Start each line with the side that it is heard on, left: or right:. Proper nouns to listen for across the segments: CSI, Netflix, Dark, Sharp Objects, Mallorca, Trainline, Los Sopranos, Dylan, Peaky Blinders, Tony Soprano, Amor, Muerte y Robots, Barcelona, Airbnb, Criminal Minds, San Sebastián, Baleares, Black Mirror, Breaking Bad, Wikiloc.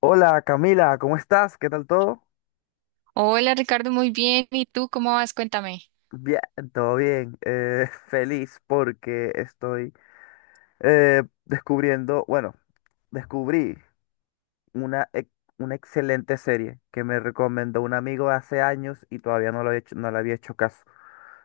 left: Hola, Camila, ¿cómo estás? ¿Qué tal todo?
right: Hola Ricardo, muy bien. ¿Y tú cómo vas? Cuéntame.
left: Bien, todo bien. Feliz porque estoy descubriendo, bueno, descubrí una, una excelente serie que me recomendó un amigo hace años y todavía no lo he hecho, no le había hecho caso.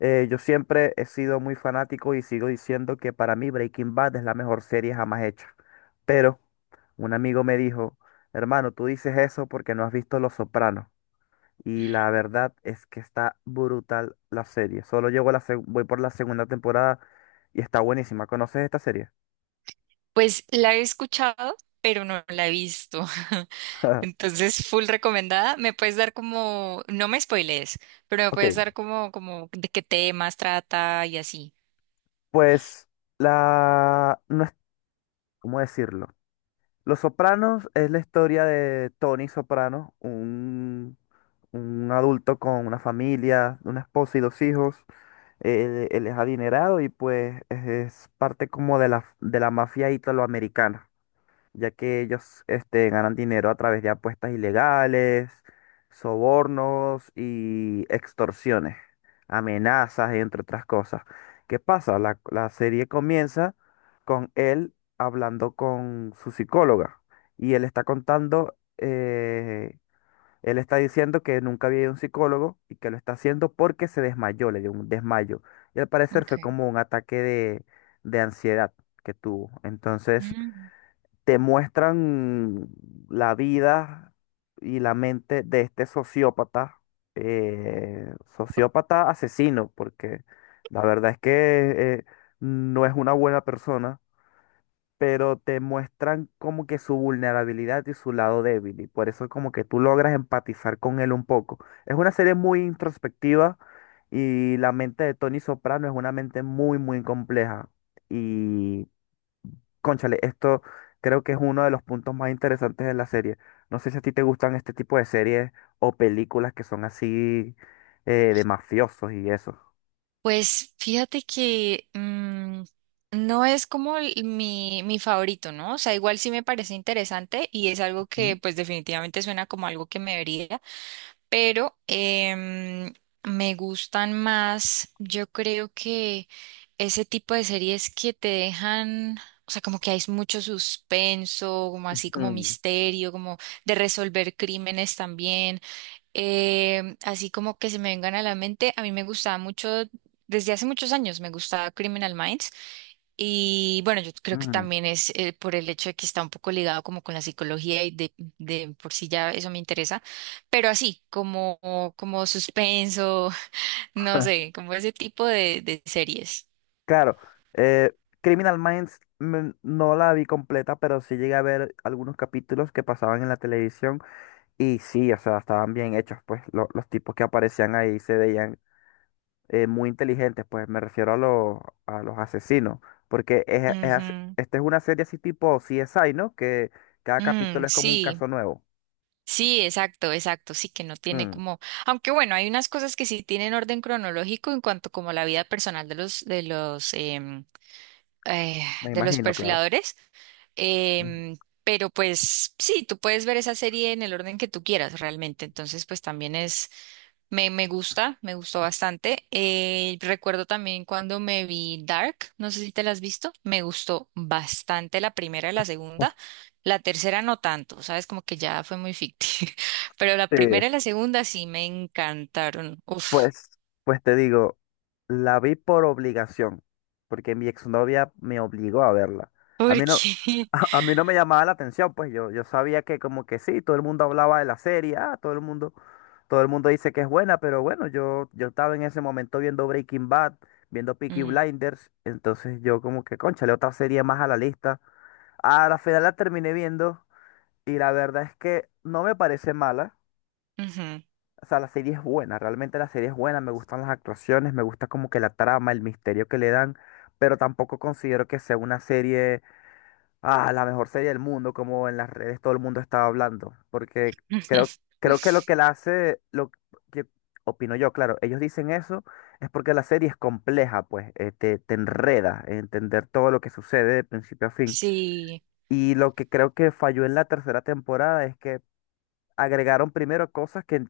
left: Yo siempre he sido muy fanático y sigo diciendo que para mí Breaking Bad es la mejor serie jamás hecha. Pero un amigo me dijo, hermano, tú dices eso porque no has visto Los Sopranos. Y la verdad es que está brutal la serie. Solo llego a la voy por la segunda temporada y está buenísima. ¿Conoces esta serie?
right: Pues la he escuchado, pero no la he visto. Entonces, full recomendada. Me puedes dar como, no me spoilees, pero me
left: Ok,
right: puedes dar como, como de qué temas trata y así.
left: pues No es... ¿Cómo decirlo? Los Sopranos es la historia de Tony Soprano, un adulto con una familia, una esposa y dos hijos. Él es adinerado y pues es parte como de de la mafia italoamericana, ya que ellos este, ganan dinero a través de apuestas ilegales, sobornos y extorsiones, amenazas, entre otras cosas. ¿Qué pasa? La serie comienza con él hablando con su psicóloga y él está contando, él está diciendo que nunca había ido a un psicólogo y que lo está haciendo porque se desmayó, le dio un desmayo. Y al parecer fue
right: Okay.
left: como un ataque de ansiedad que tuvo. Entonces
right: Mm.
left: te muestran la vida y la mente de este sociópata, sociópata asesino, porque la verdad es que no es una buena persona, pero te muestran como que su vulnerabilidad y su lado débil, y por eso como que tú logras empatizar con él un poco. Es una serie muy introspectiva y la mente de Tony Soprano es una mente muy, muy compleja. Y cónchale, esto creo que es uno de los puntos más interesantes de la serie. No sé si a ti te gustan este tipo de series o películas que son así, de mafiosos y eso.
right: Pues fíjate que no es como mi favorito, ¿no? O sea, igual sí me parece interesante y es algo
left: Mm,
right: que pues definitivamente suena como algo que me vería, pero me gustan más, yo creo que ese tipo de series que te dejan, o sea, como que hay mucho suspenso, como así como misterio, como de resolver crímenes también, así como que se me vengan a la mente, a mí me gustaba mucho, desde hace muchos años me gustaba Criminal Minds. Y bueno, yo
left: mm,
right: creo que
left: mm.
right: también es por el hecho de que está un poco ligado como con la psicología y de por sí ya eso me interesa, pero así, como, como suspenso, no sé, como ese tipo de series.
left: Claro, eh, Criminal Minds, mm, no la vi completa, pero sí llegué a ver algunos capítulos que pasaban en la televisión y sí, o sea, estaban bien hechos, pues los tipos que aparecían ahí se veían muy inteligentes, pues me refiero a los asesinos, porque es,
right: Ujú.
left: esta es una serie así tipo CSI, ¿no? Que cada
right: Mm,
left: capítulo es como un
right: sí,
left: caso nuevo.
right: sí, exacto, exacto, sí que no tiene
left: Mm,
right: como, aunque bueno, hay unas cosas que sí tienen orden cronológico en cuanto como a la vida personal de eh,
left: me
right: de los
left: imagino, claro.
right: perfiladores.
left: Mm.
right: Em, pero pues sí, tú puedes ver esa serie en el orden que tú quieras realmente. Entonces, pues también es, me gusta, me gustó bastante. Recuerdo también cuando me vi Dark, no sé si te la has visto, me gustó bastante la primera y la segunda. La tercera no tanto, sabes, como que ya fue muy ficticio. Pero la
left: Sí.
right: primera y la segunda sí me encantaron. Uf,
left: Pues, pues te digo, la vi por obligación, porque mi exnovia me obligó a verla. A
right: ¿por
left: mí no,
right: qué?
left: a mí no me llamaba la atención, pues yo sabía que como que sí, todo el mundo hablaba de la serie, ah, todo el mundo dice que es buena, pero bueno, yo estaba en ese momento viendo Breaking Bad, viendo Peaky
right: Mm,
left: Blinders, entonces yo como que, cónchale, otra serie más a la lista. A la final la terminé viendo y la verdad es que no me parece mala.
right: ujú.
left: O sea, la serie es buena, realmente la serie es buena, me gustan las actuaciones, me gusta como que la trama, el misterio que le dan, pero tampoco considero que sea una serie, ah, la mejor serie del mundo, como en las redes todo el mundo estaba hablando, porque creo, creo que lo que la hace, lo que opino yo, claro, ellos dicen eso, es porque la serie es compleja, pues, te, te enreda en entender todo lo que sucede de principio a fin.
right: Sí.
left: Y lo que creo que falló en la tercera temporada es que agregaron primero cosas que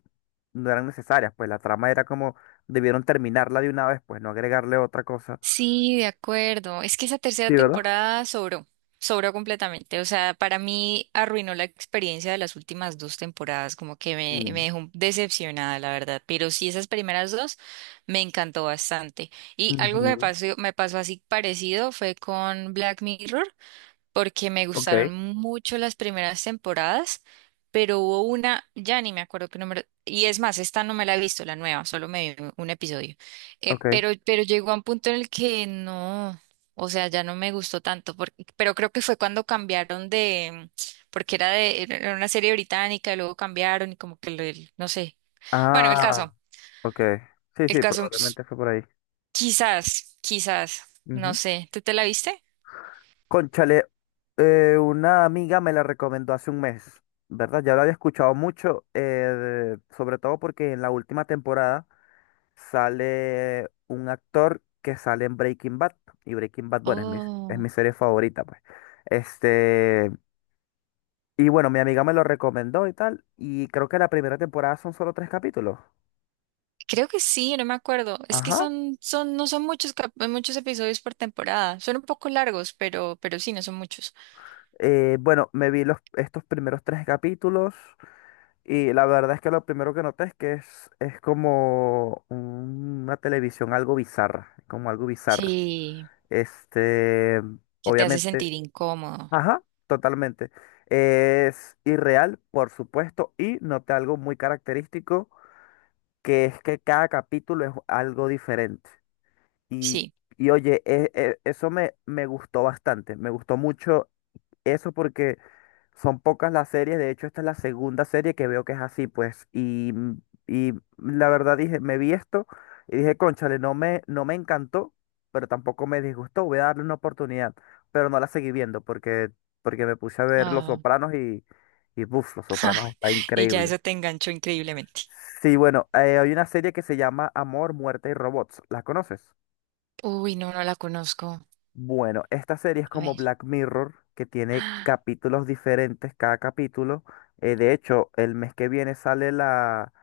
left: no eran necesarias, pues la trama era como debieron terminarla de una vez, pues no agregarle otra cosa.
right: Sí, de acuerdo. Es que esa tercera
left: Sí, ¿verdad?
right: temporada sobró, sobró completamente. O sea, para mí arruinó la experiencia de las últimas dos temporadas, como que
left: Mm.
right: me dejó decepcionada, la verdad. Pero sí, esas primeras dos me encantó bastante. Y algo que
left: Ujú.
right: me pasó así parecido fue con Black Mirror porque me
left: Ok,
right: gustaron mucho las primeras temporadas, pero hubo una, ya ni me acuerdo qué número, y es más, esta no me la he visto, la nueva, solo me vi un episodio. Eh,
left: ok.
right: pero, pero llegó a un punto en el que no, o sea, ya no me gustó tanto, porque, pero creo que fue cuando cambiaron de, porque era de, era una serie británica, y luego cambiaron y como que, no sé, bueno,
left: Ah, ok. Sí,
right: el
left: sí,
right: caso, pues,
left: probablemente fue por ahí.
right: quizás, quizás, no
left: Ujú.
right: sé, ¿tú te la viste?
left: Cónchale, una amiga me la recomendó hace un mes, ¿verdad? Ya lo había escuchado mucho, sobre todo porque en la última temporada sale un actor que sale en Breaking Bad. Y Breaking Bad, bueno, es
right: Oh.
left: mi serie favorita, pues. Este, y bueno, mi amiga me lo recomendó y tal. Y creo que la primera temporada son solo tres capítulos.
right: Creo que sí, no me acuerdo. Es que
left: Ajá.
right: no son muchos, muchos episodios por temporada. Son un poco largos, pero sí, no son muchos.
left: Bueno, me vi los, estos primeros tres capítulos. Y la verdad es que lo primero que noté es que es como una televisión algo bizarra. Como algo bizarro.
right: Sí,
left: Este,
right: que te hace
left: obviamente.
right: sentir incómodo.
left: Ajá, totalmente. Es irreal, por supuesto, y noté algo muy característico, que es que cada capítulo es algo diferente. Y,
right: Sí.
left: y oye, eso me, me gustó bastante, me gustó mucho eso porque son pocas las series, de hecho esta es la segunda serie que veo que es así, pues, y la verdad dije, me vi esto y dije, cónchale, no me, no me encantó, pero tampoco me disgustó, voy a darle una oportunidad, pero no la seguí viendo porque, porque me puse a ver Los
right: Ah,
left: Sopranos y buf, Los Sopranos está
right: y ya
left: increíble.
right: eso te enganchó increíblemente.
left: Sí, bueno, hay una serie que se llama Amor, Muerte y Robots, ¿la conoces?
right: Uy, no, no la conozco.
left: Bueno, esta serie es
right: A
left: como
right: ver.
left: Black Mirror, que tiene
right: Ah,
left: capítulos diferentes cada capítulo. De hecho, el mes que viene sale la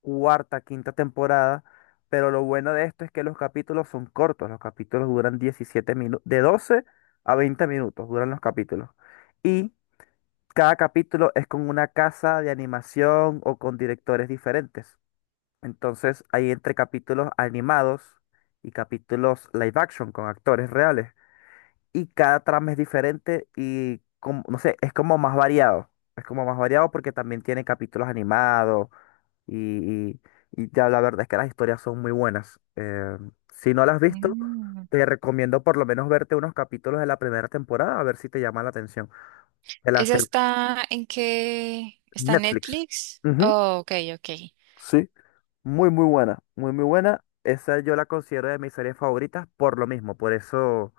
left: cuarta, quinta temporada, pero lo bueno de esto es que los capítulos son cortos, los capítulos duran 17 minutos, de 12 a 20 minutos duran los capítulos. Y cada capítulo es con una casa de animación o con directores diferentes. Entonces, hay entre capítulos animados y capítulos live action con actores reales y cada trama es diferente y como, no sé, es como más variado. Es como más variado porque también tiene capítulos animados y, y, y ya la verdad es que las historias son muy buenas. Si no las has visto,
right: mm.
left: te recomiendo por lo menos verte unos capítulos de la primera temporada a ver si te llama la atención. De la
right: ¿Esa está en qué? ¿Está en
left: Netflix.
right: Netflix?
left: Ujú,
right: Oh, ok, ok.
left: sí, muy muy buena, muy muy buena. Esa yo la considero de mis series favoritas por lo mismo, por eso,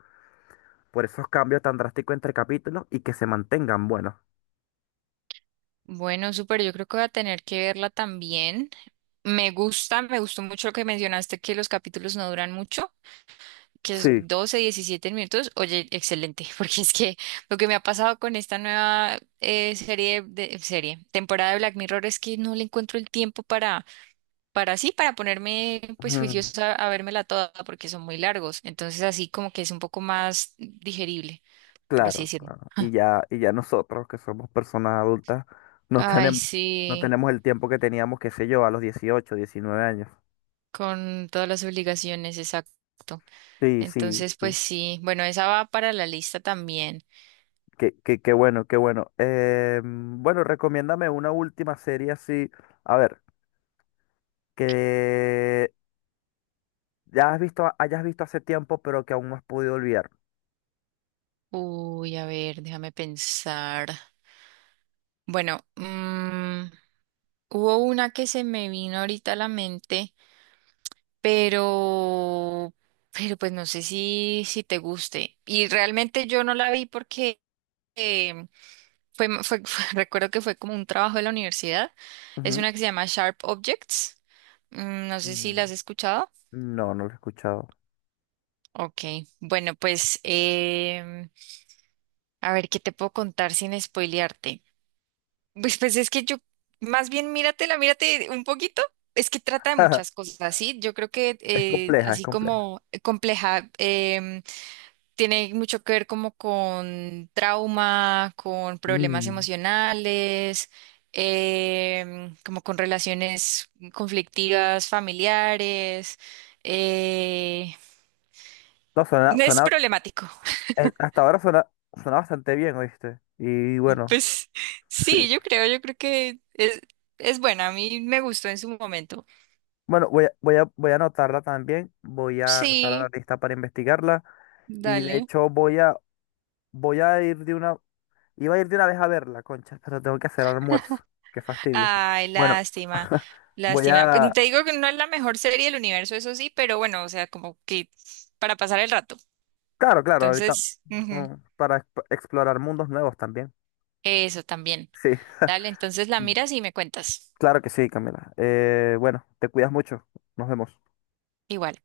left: por esos cambios tan drásticos entre capítulos y que se mantengan buenos.
right: Bueno, súper, yo creo que voy a tener que verla también. Me gusta, me gustó mucho lo que mencionaste, que los capítulos no duran mucho, que es
left: Sí.
right: 12 a 17 minutos, oye, excelente. Porque es que lo que me ha pasado con esta nueva serie, serie, temporada de Black Mirror es que no le encuentro el tiempo para sí, para ponerme pues
left: Ujú.
right: juiciosa a vérmela toda, porque son muy largos, entonces así como que es un poco más digerible, por así
left: Claro,
right: decirlo.
left: claro. Y ya nosotros, que somos personas adultas, no
right: Ay,
left: tenemos, no
right: sí,
left: tenemos el tiempo que teníamos, qué sé yo, a los 18 19 años.
right: con todas las obligaciones, exacto.
left: Sí, sí,
right: Entonces,
left: sí.
right: pues sí, bueno, esa va para la lista también.
left: Qué, qué, qué bueno, qué bueno. Bueno, recomiéndame una última serie así. A ver, que ya has visto, hayas visto hace tiempo, pero que aún no has podido olvidar.
right: Uy, a ver, déjame pensar. Bueno, hubo una que se me vino ahorita a la mente, pero, pero pues no sé si, si te guste. Y realmente yo no la vi porque eh, recuerdo que fue como un trabajo de la universidad. Es
left: Ujú.
right: una que se llama Sharp Objects. Mm, no sé si
left: Mm,
right: la has escuchado.
left: no, no lo he escuchado.
right: Ok, bueno, pues a ver qué te puedo contar sin spoilearte. Pues es que yo, más bien míratela, mírate un poquito. Es que trata de muchas cosas, ¿sí? Yo creo que
left: Es compleja, es
right: así
left: compleja.
right: como compleja. Tiene mucho que ver como con trauma, con problemas
left: Mm.
right: emocionales, como con relaciones conflictivas, familiares. eh,
left: No, suena,
right: es
left: suena,
right: problemático.
left: hasta ahora suena, suena bastante bien, ¿oíste? Y bueno,
right: Pues
left: sí.
right: sí, yo creo que es buena. A mí me gustó en su momento.
left: Bueno, voy a, voy a, voy a anotarla también, voy a anotar la
right: Sí.
left: lista para investigarla y de
right: Dale.
left: hecho voy a, voy a ir de una, iba a ir de una vez a verla, concha, pero tengo que hacer almuerzo, qué fastidio.
right: Ay,
left: Bueno,
right: lástima,
left: voy
right: lástima. Pues,
left: a,
right: te digo que no es la mejor serie del universo, eso sí, pero bueno, o sea, como que para pasar el rato.
left: claro, claro, ahorita,
right: Entonces, ujú.
left: mm, para explorar mundos nuevos también.
right: Eso también.
left: Sí,
right: Dale, entonces la miras y me cuentas.
left: claro que sí, Camila. Bueno, te cuidas mucho, nos vemos.
right: Igual.